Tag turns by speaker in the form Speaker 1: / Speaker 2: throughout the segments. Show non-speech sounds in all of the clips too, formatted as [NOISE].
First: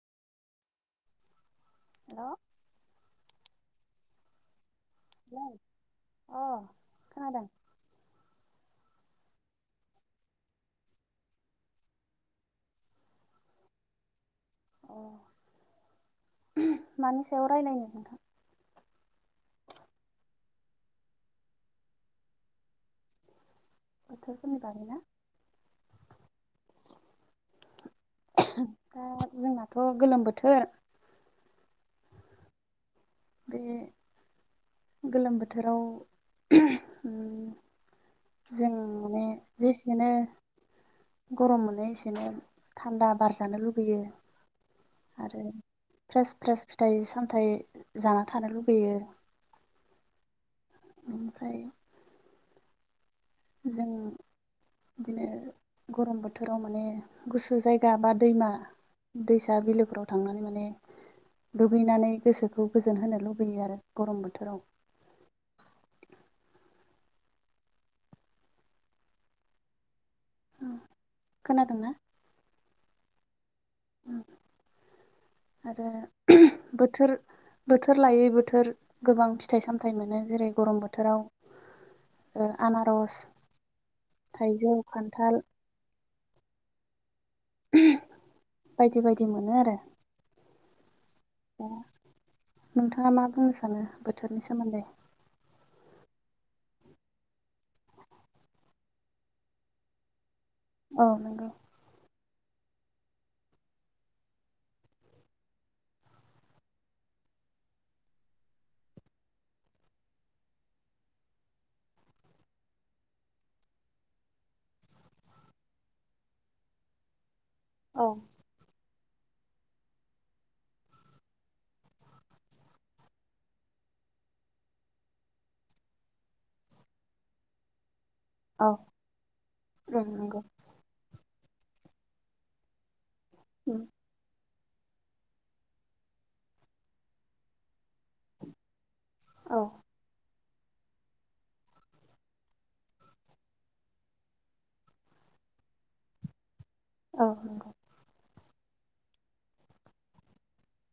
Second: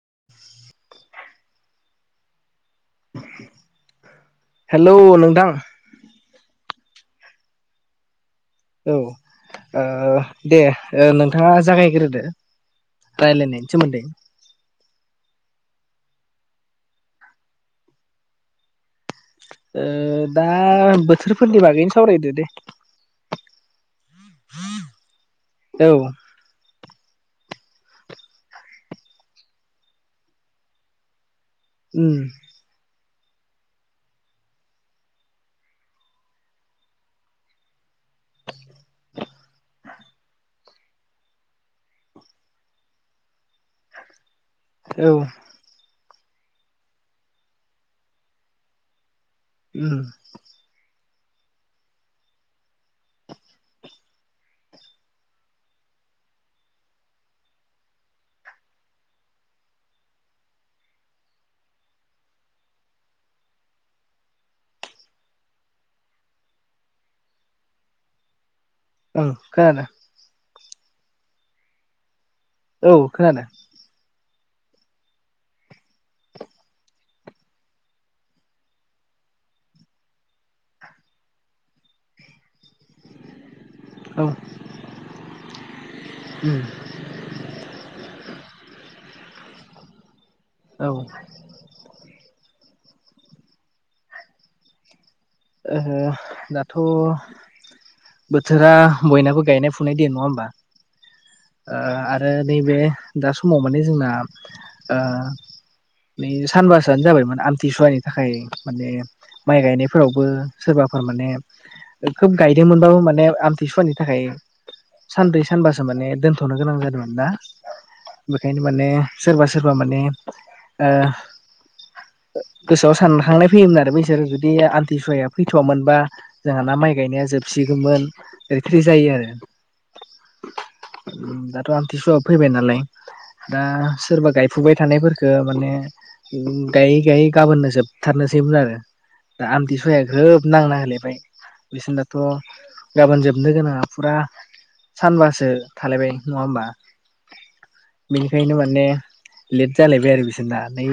Speaker 1: [INAUDIBLE]
Speaker 2: हेल
Speaker 1: hello नोंथां
Speaker 2: खानादों।
Speaker 1: औ ओ दे ओ नोंथाङा जागायग्रोदो रायलाय नायनि सोमोन्दै
Speaker 2: अ मानि सायाव रायज्लायनो नोंथां
Speaker 1: ओ दा बोथोरफोरनि बागैनो सावरायदो दे
Speaker 2: बोथोरफोरनि‌ बागै ना
Speaker 1: औ
Speaker 2: दा जोंनाथ गोलोम बोथोर
Speaker 1: ओम
Speaker 2: बे गोलोम बोथोराव ओम जों माने जेसेनो गरम मोनै एसेनो थान्दा बारजानो लुगैयो
Speaker 1: औ
Speaker 2: आरो फ्रेस फ्रेस फिथाइ सामथाइ जाना थानो लुबैयो
Speaker 1: उम
Speaker 2: ओमफ्राय जों बिदिनो गरम बोथोराव माने गुसु जायगा बा दैमा दैसा बिलोफोराव थांनानै माने दुगैनानै गोसोखौ गोजोन होनो लुबैयो आरो गरम बोथोराव
Speaker 1: [INAUDIBLE] ओ खोनादो
Speaker 2: ओम खोनादोंना
Speaker 1: औ खोनादो [INAUDIBLE]
Speaker 2: आरो बोथोर बोथोर लायै बोथोर गोबां फिथाइ सामथाइ मोनो जेरै गरम बोथोराव ओ आनारस थाइजौ खान्थाल
Speaker 1: ओम
Speaker 2: बायदि बायदि मोनो आरो
Speaker 1: औ
Speaker 2: दा नोंथाङा मा बुंनो सानो बोथोरनि सोमोन्दै
Speaker 1: ओहो दाथ बोथोरा बयनाबो गायनाय फुनाय दिन नङा होमबा
Speaker 2: औ नोंगौ
Speaker 1: ओ नैबे दा समाव माने जोंना ओ नै सानबासोआनो जाबायमोन आमथिसुवानि थाखाय माने माइ गायनाय फोरावबो सोरबाफोर माने खोब गायदोंमोनबाबो माने आमथिसुवानि थाखाय सानब्रै सानबासो माने दोनथ'नो गोनां जादोंमोन ना
Speaker 2: औ
Speaker 1: बेखायनो माने सोरबा सोरबा माने ओ गोसोआव सानखांनाय फैयोमोन आरो बैसोरो जुदि आथि बिफाया फैथ'वामोनबा जोंहाना माइ गायनाया जोबसिगौमोन। ओरै
Speaker 2: औ
Speaker 1: थोरै जायो आरो ओ
Speaker 2: ओं नंगौ
Speaker 1: दा आमथिसुवाबो फैबाय नालाय दा
Speaker 2: उम
Speaker 1: सोरबा गाय फुबाय थानायफोरखो माने गायै गायै गाबोननो जोबथारनोसैमोन आरो। दा
Speaker 2: औ
Speaker 1: आमथिसु ग्रोब नांना होलायबाय बिसोरनाथ' गाबोन जोबनो गोनाङा फुरा सानबासो थालायबाय नङा होमबा?
Speaker 2: औ नंगौ।
Speaker 1: बेनिखायनो माने लेट जालायबाय आरो बिसोरना नै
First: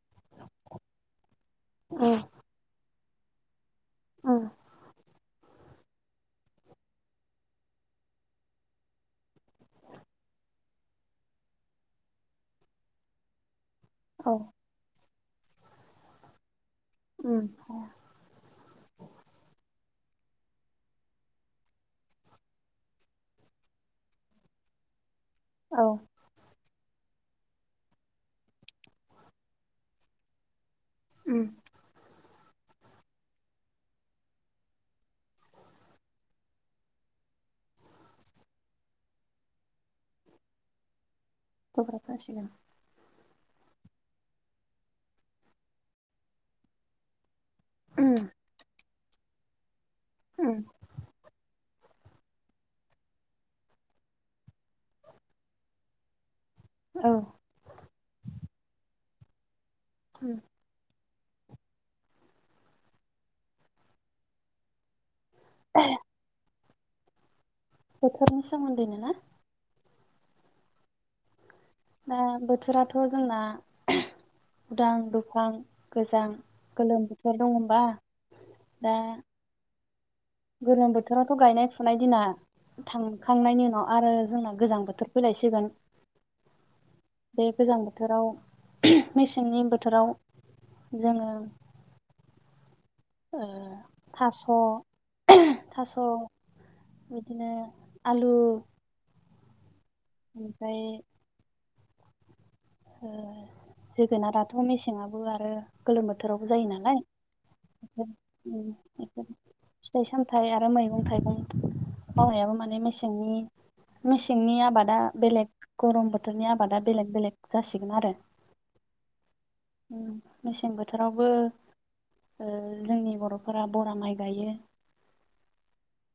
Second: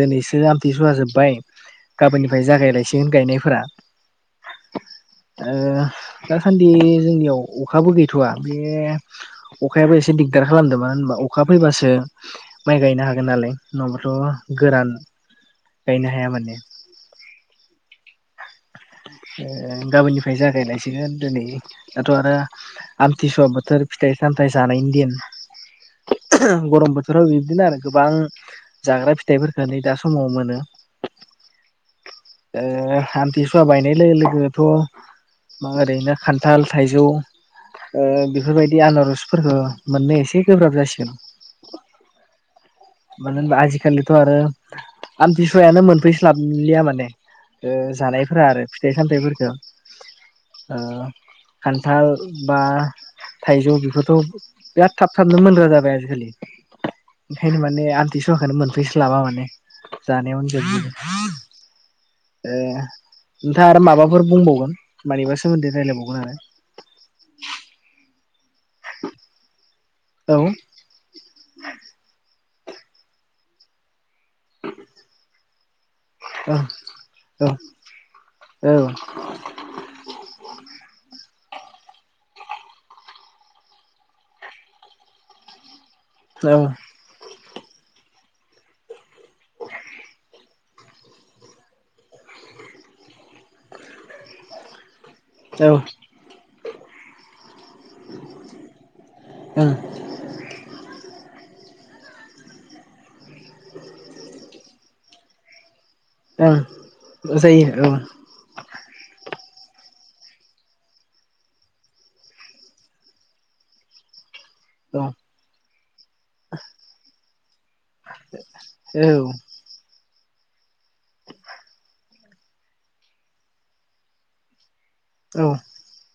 Speaker 1: दिनैसो आमथिसुवा जोब्बाय
Speaker 2: उम
Speaker 1: गाबोननिफाय जागायलायसिगोन गायनायफोरा।
Speaker 2: उम
Speaker 1: ओ दासान्दि जोंनियाव अखाबो गैथ'वा बे अखायाबो एसे दिगदार खालामदो मानो होनबा अखा फैबासो माइ गायनो हागोन नालाय।
Speaker 2: औ
Speaker 1: नङाबाथ' गोरान गायनो हाया माने।
Speaker 2: उम
Speaker 1: ओ गाबोननिफ्राय जागायलायसिगोन दिनै दाथ' आरो आमथिसुवा बोथोर फिथाइ सामथाइ जानायनि दिन
Speaker 2: औ
Speaker 1: गरम बो बेथोराव बिबदिनो आरो गोबां जाग्रा फिथाइफोरखौ नै दा समाव मोनो।
Speaker 2: उम।
Speaker 1: ओ आमथिसुवा बायनाय लोगो लोगोनोथ' मा ओरैनो खान्थाल थाइजौ ओ बेफोरबायदि आनारसफोरखौ मोननो एसे गोब्राब जासिगोन।
Speaker 2: [UNINTELLIGIBLE]
Speaker 1: मानो होनबा आजिखालिथ' आरो आमथिसुवायानो मोनफैस्लाबलिया माने ओ
Speaker 2: उम
Speaker 1: जानायफोरा आरो फिथाइ सामथाइफोरखो
Speaker 2: उम
Speaker 1: ओ खान्थाल बा थाइजौ बेफोरथ' बिराद थाब थाबनो मोनग्रा जाबाय आजिखालि।
Speaker 2: औ।
Speaker 1: बेनिखायनो माने आमथिसुवाखोनो मोनफैसोलाबा माने
Speaker 2: उम
Speaker 1: जानायावनो जोबजोबो। ओ नोंथाङा आरो माबाफोर बुंबावगोन? मानिबा सोमोन्दै रायजलायबावगोन आरो?
Speaker 2: बोथोरनि सोमोन्दैनो ना?
Speaker 1: औ।
Speaker 2: दा बोथोराथ' जोंना उदां, दुफां, गोजां,
Speaker 1: औ
Speaker 2: गोलोम बोथोर
Speaker 1: औ
Speaker 2: दङ ओमबा
Speaker 1: औ।
Speaker 2: गरम बोथोरा थ' गायनाय फुनाय दिना थांखांनायनि उनाव आरो जोंना गोजां बोथोर फैलायसिगोन।
Speaker 1: औ
Speaker 2: बे गोजां बोथोराव मेसेंनि बोथोराव जोङो
Speaker 1: औ
Speaker 2: थास'-थास' बिदिनो आलु
Speaker 1: [INAUDIBLE]
Speaker 2: ओमफ्राय ओ जोगोनाराथ' मेसेंआवबो आरो गोलोम बोथोरावबो
Speaker 1: ओं
Speaker 2: जायो नालाय
Speaker 1: जायो
Speaker 2: [UNINTELLIGIBLE] फिथाइ सामथाइ आरो मैगं थाइगं मावनायाबो माने मेसेंनि, मेसें मेसेंनि आबादा
Speaker 1: औ
Speaker 2: बेलेग गरम बोथोरनि आबादा बेलेग बेलेग। जासिगोन
Speaker 1: औ।
Speaker 2: ओम मेसें बोथोरावबो ओ जोंनि बर'फोरा बरा माइ गायो।
Speaker 1: औ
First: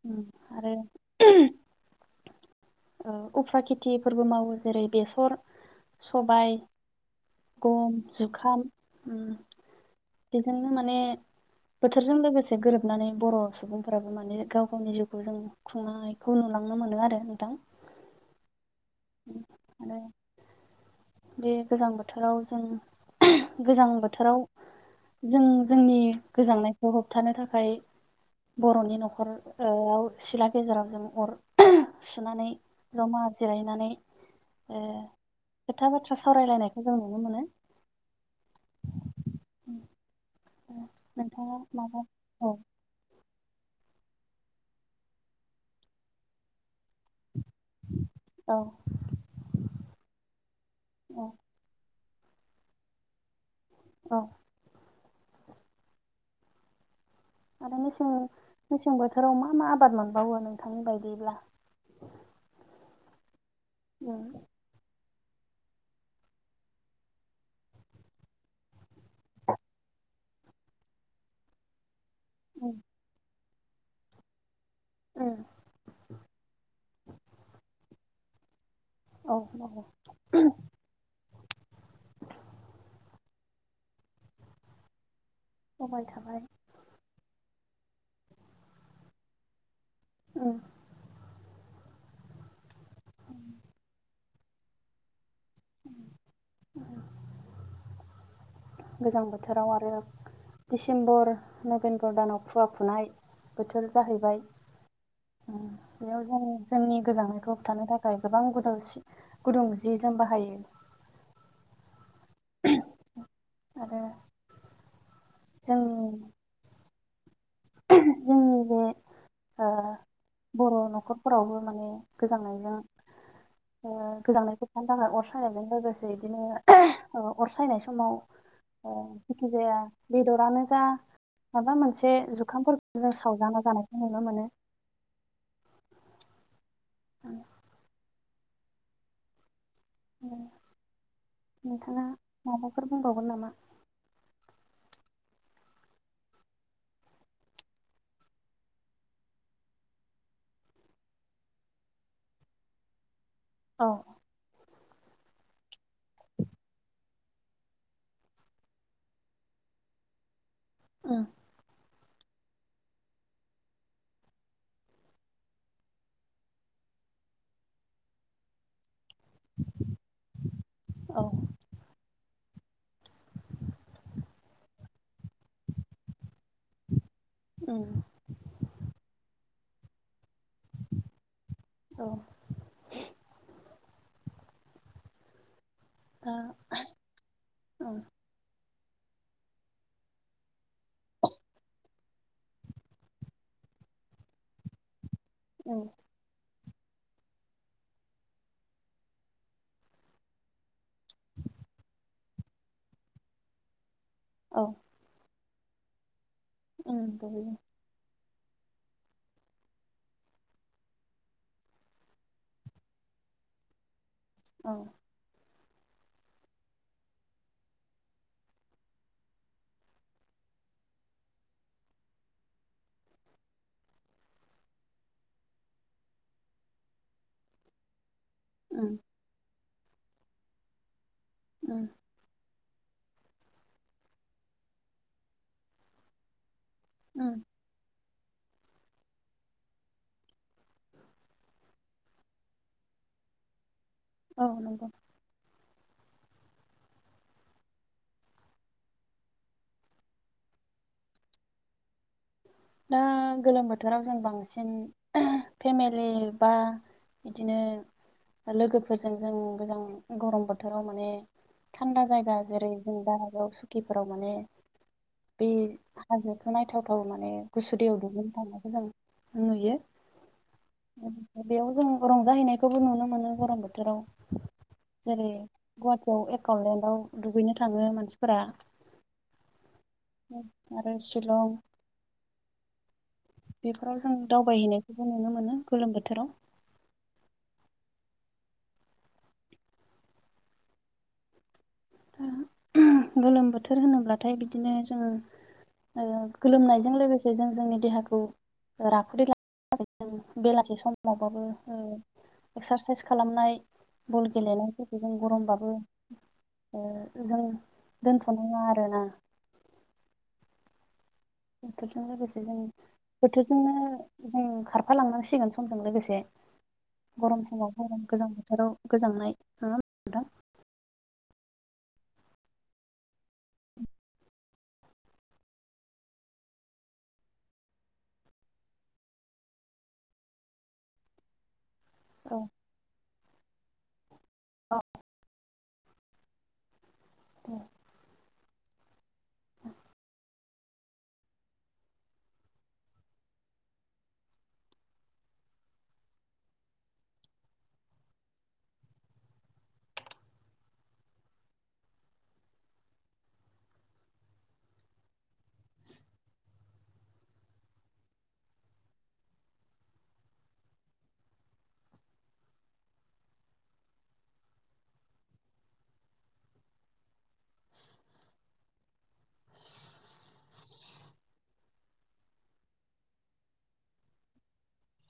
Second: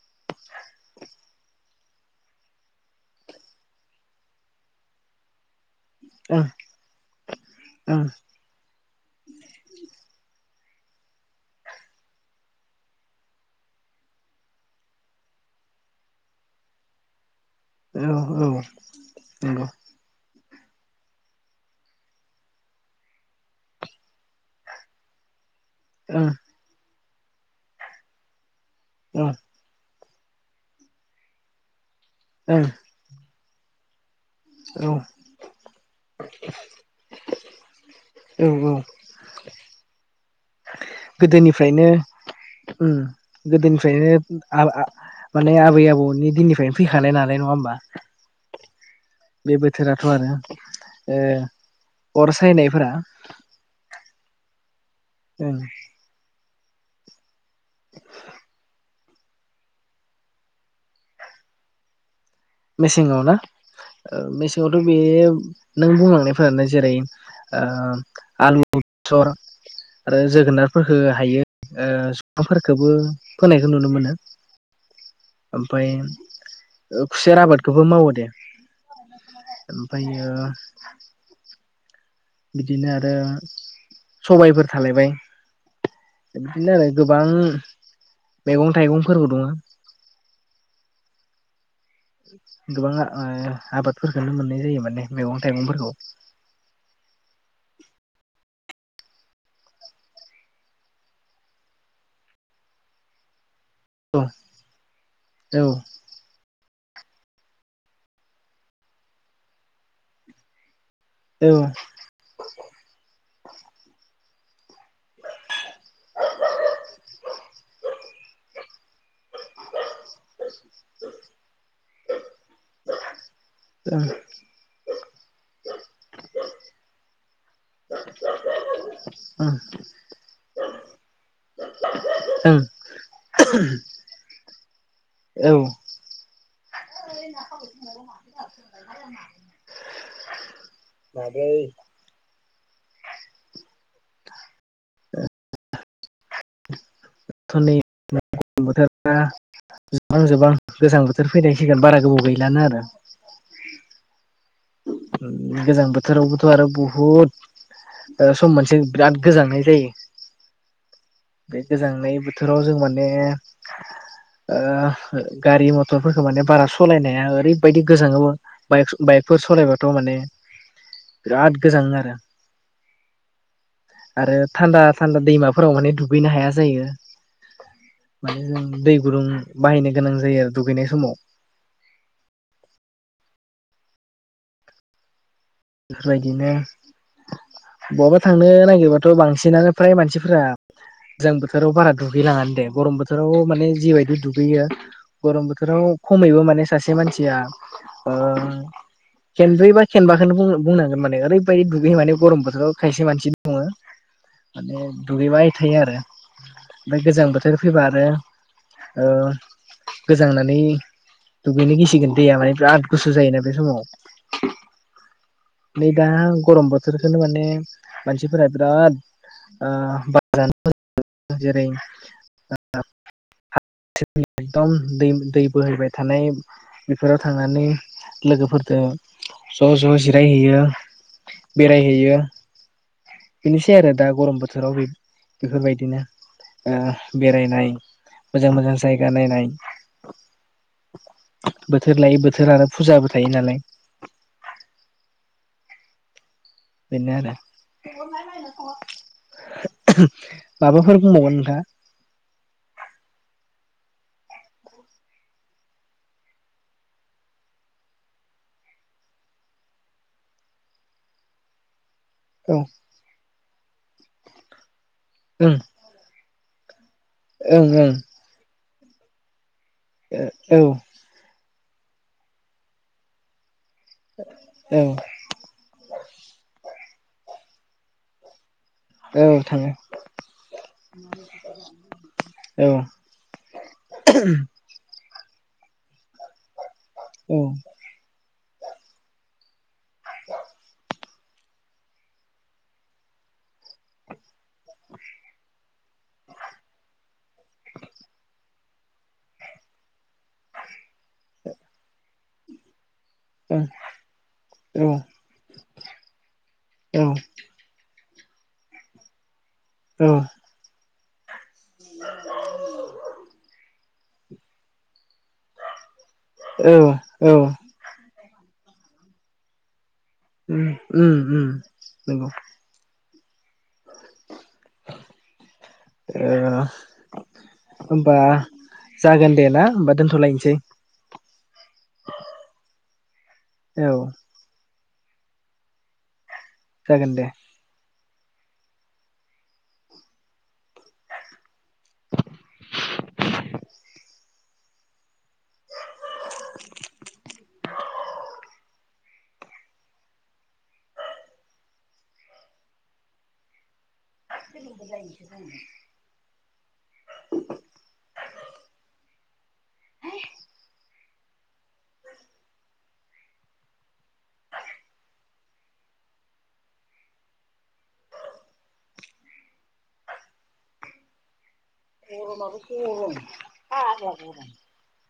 Speaker 2: ओम आरो ओ उफ्रा खेथिफोरबो मावो जेरै बेसर सबाय गम [UNINTELLIGIBLE] बेजोंनो माने बोथोरजों लोगोसे गोरोबनानै बर' सुबुंफोराबो माने गाव गावनि जिउखौ जों खुंनायखौ नु लांनो मोनो आरो नोंथां
Speaker 1: औ औ ओं
Speaker 2: आरो बे गोजां बोथोराव जों गोजां बोथोराव जों जोंनि गोजांनायखौ होबथानो थाखाय बर'नि न'खराव ओ सिला गेजेराव जों अर
Speaker 1: ओं
Speaker 2: सुनानै
Speaker 1: औ
Speaker 2: जमा जिरायनानै ओ
Speaker 1: औ
Speaker 2: खोथा बाथ्रा सावरायलायनायखौ जों नुनो मोनो
Speaker 1: औ
Speaker 2: नोंथाङा
Speaker 1: गोदोनिफ्रायनो
Speaker 2: माबा औ
Speaker 1: ओम गोदोनिफ्रायनो माने आबै आबौनि दिननिफ्राय फैखानाय नालाय नङा होमबा
Speaker 2: औ
Speaker 1: बे बोथोराथ' आरो
Speaker 2: औ
Speaker 1: ओ अर सायनायफोरा
Speaker 2: औ
Speaker 1: ओं
Speaker 2: आरो मेसें मेसें बो बोथोराव मा मा आबाद मोनबावो नोंथांनि बायदिब्ला
Speaker 1: मेसेङाव ना ओ
Speaker 2: उम
Speaker 1: मेसेंआवथ' बे नों बुंलांनायफोरानो जेरै ओ आलु बेसर आरो जोगोनारफोर हो हायो ओ [UNINTELLIGIBLE]
Speaker 2: उम
Speaker 1: फोरखौबो फोनायखौ नुनो मोनो
Speaker 2: उम
Speaker 1: ओमफाय ओ [UNINTELLIGIBLE] आबादखौबो मावो दे
Speaker 2: औ मावो
Speaker 1: ओमफ्रायो बिदिनो आरो सबायफोर थालायबाय
Speaker 2: मावबाय थाबाय
Speaker 1: बिदिनो आरो गोबां मैगं थाइगंफोरबो दङ
Speaker 2: ओम
Speaker 1: गोबां ओ आबादफोरखौनो मोननाय जायो माने मैगं थाइगंफोरखौ [INAUDIBLE]
Speaker 2: गोजां बोथोराव आरो डिसेम्बर नभेम्बर दानाव खुवा फुनाय बोथोर
Speaker 1: औ
Speaker 2: जाहैबाय
Speaker 1: औ
Speaker 2: बेयाव जों जोंनि गोजांनायखौ होबथानो थाखाय गोबां गुदुं सि गुदुं जि जोम बाहायो
Speaker 1: औ
Speaker 2: आरो जोंनि जोंनि [UNINTELLIGIBLE] ओ बर' न'खरफोरावबो माने गोजांनायजों ओ गोजांनायखौ होबथानो थानो थाखाय अर सायनायजों लोगोसे बिदिनो अर सायनाय समाव ओ जेखिजाया बेदरानो जा माबा मोनसे एसे जुखामफोरखौ जों सावजाना जानायखौ नुनो मोनो
Speaker 1: औ
Speaker 2: ओम ओम
Speaker 1: दाथ'
Speaker 2: नोंथाङा माबाफोर बुंबावगोन नामा
Speaker 1: [UNINTELLIGIBLE] [INAUDIBLE] बोथोरा जोबां जोबां गोजां बोथोर फैनाय सिगोन बारा गोबाव गैलानो आरो।
Speaker 2: औ
Speaker 1: गोजां बोथोरावबोथ' आरो बुहुत ओ सम मोनसे बिराद गोजांनाय जायो
Speaker 2: उम
Speaker 1: [INAUDIBLE] बे गोजांनाय बोथोराव जों माने ओह हो गारि मटरफोरखो माने बारा सलायनाया ओरैबबायदि गोजाङोमोन बाइक स- बाइक फोर सलायबाथ' माने,
Speaker 2: औ
Speaker 1: बिराद गोजांङो आरो। [INAUDIBLE] आरो थान्दा थान्दा दैमाफोराव माने दुगैनो हाया जायो।
Speaker 2: उम
Speaker 1: [INAUDIBLE] माने जों दै गुुदुं बाहायनो गोनां जायो आरो। दुगैनाय समाव [INAUDIBLE]
Speaker 2: औ दा
Speaker 1: बेफोरबायदिनो
Speaker 2: उम
Speaker 1: बवाबा थांनो नागिर बाथ' बांसिनानो फ्राय मानसिफोरा गोजां बोथोराव बारा दुगैलाङानोदे गरम बोथोराव माने जिबायदि दुगैयो गरम
Speaker 2: उम
Speaker 1: बोथोराव खमैबो माने स सासे मानसिया ओ खेनब्रै बा खेनबाखोनो बुंनो बुंनांगोन माने ओरैबायदि दुगैयो माने गरम बोथोराव खायसे मानसि दङो
Speaker 2: औ
Speaker 1: माने दुगैबाय थायो आरो। ओमफाय गोजां
Speaker 2: उम
Speaker 1: बोथोर फैबा आरो ओ गोजांनानै दुगैनो गिसिगोन दैया माने बिराद गुसु जायोना बे समाव।
Speaker 2: औ
Speaker 1: नै दा गरम बोथोरखोनो माने मानसिफोरा बिराद ओ बा [UNINTELLIGIBLE] जेरै [UNINTELLIGIBLE] [UNINTELLIGIBLE] दै दै बोहैबाय थानाय बेफोराव थांनानै लोगोफोरदो
Speaker 2: उम
Speaker 1: ज' ज' जिरायहैयो,
Speaker 2: उम
Speaker 1: बेरायहैयो। बिनोसै आरो दा गरम बोथोराव बेब- बेफोरबायदिनो ओ
Speaker 2: उम
Speaker 1: बेरायनाय मोजां मोजां जायगा नायनाय। बोथोर लायै बोथोर आरो फुजाबो थायो नालाय।
Speaker 2: औ नंगौ
Speaker 1: बेनो आरो। [INAUDIBLE] माबाफोर बुंबावगोन नोंथाङा?
Speaker 2: दा गोलोम बोथोराव जों [UNINTELLIGIBLE] बांसिन फेमिलि बा बिदिनो लोगोफोरजों जों गोजां गरम बोथोराव माने थान्दा जायगा
Speaker 1: औ
Speaker 2: जेरै जों दारागाव सुकिफोराव माने बे
Speaker 1: ओं
Speaker 2: हाजो नायथावथाव माने
Speaker 1: ओं
Speaker 2: गुसु दैयाव दुगैनो थांनायखौ जों नुयो।
Speaker 1: ओ औ
Speaker 2: बेयाव जों रंजाहैनायखौबो नुनो मोनो गरम बो थोराव जेरै गुवाटियाव एकावलेन्डआव दुगैनो थाङो मानसिफोरा।
Speaker 1: औ औ थाङो
Speaker 2: [INAUDIBLE] आरो शिलं
Speaker 1: औ
Speaker 2: बेफोराव जों दावबायहैनायखौबो नुनो मोनो गोलोम बोथोराव।
Speaker 1: [INAUDIBLE] औ [UNINTELLIGIBLE]
Speaker 2: दा गोलोम बोथोर होनोब्लाथाय बिदिनो जोङो ओ गोलोमनायजों लोगोसे जों जोंनि देहाखौ राफोदै ला [UNINTELLIGIBLE] दों बेलासि समावबाबो ओ एक्सारसाइस खालामनाय
Speaker 1: औ
Speaker 2: बल गेलेनायफोरखौ जों गरमबाबो ओ जों दोनथ'नाङा आरोना।
Speaker 1: औ
Speaker 2: बोथोरजों लोगोसे जों बोथोरजोंनो जों खारफालांनांसिगोन समजों लोगोसे।
Speaker 1: औ औ
Speaker 2: गरम समाव गरम गोजां बोथोराव गोजांनाय नङा [UNINTELLIGIBLE] नोंथां
Speaker 1: उम उम नंगौ। [INAUDIBLE] ओ होमबा जागोन दे ना होमबा दोनथ'लायनोसै।
Speaker 2: नोंथां औ
Speaker 1: औ।
Speaker 2: औ
Speaker 1: जागोन दे। [INAUDIBLE] गर'माबो गर'म [UNINTELLIGIBLE] गर'म।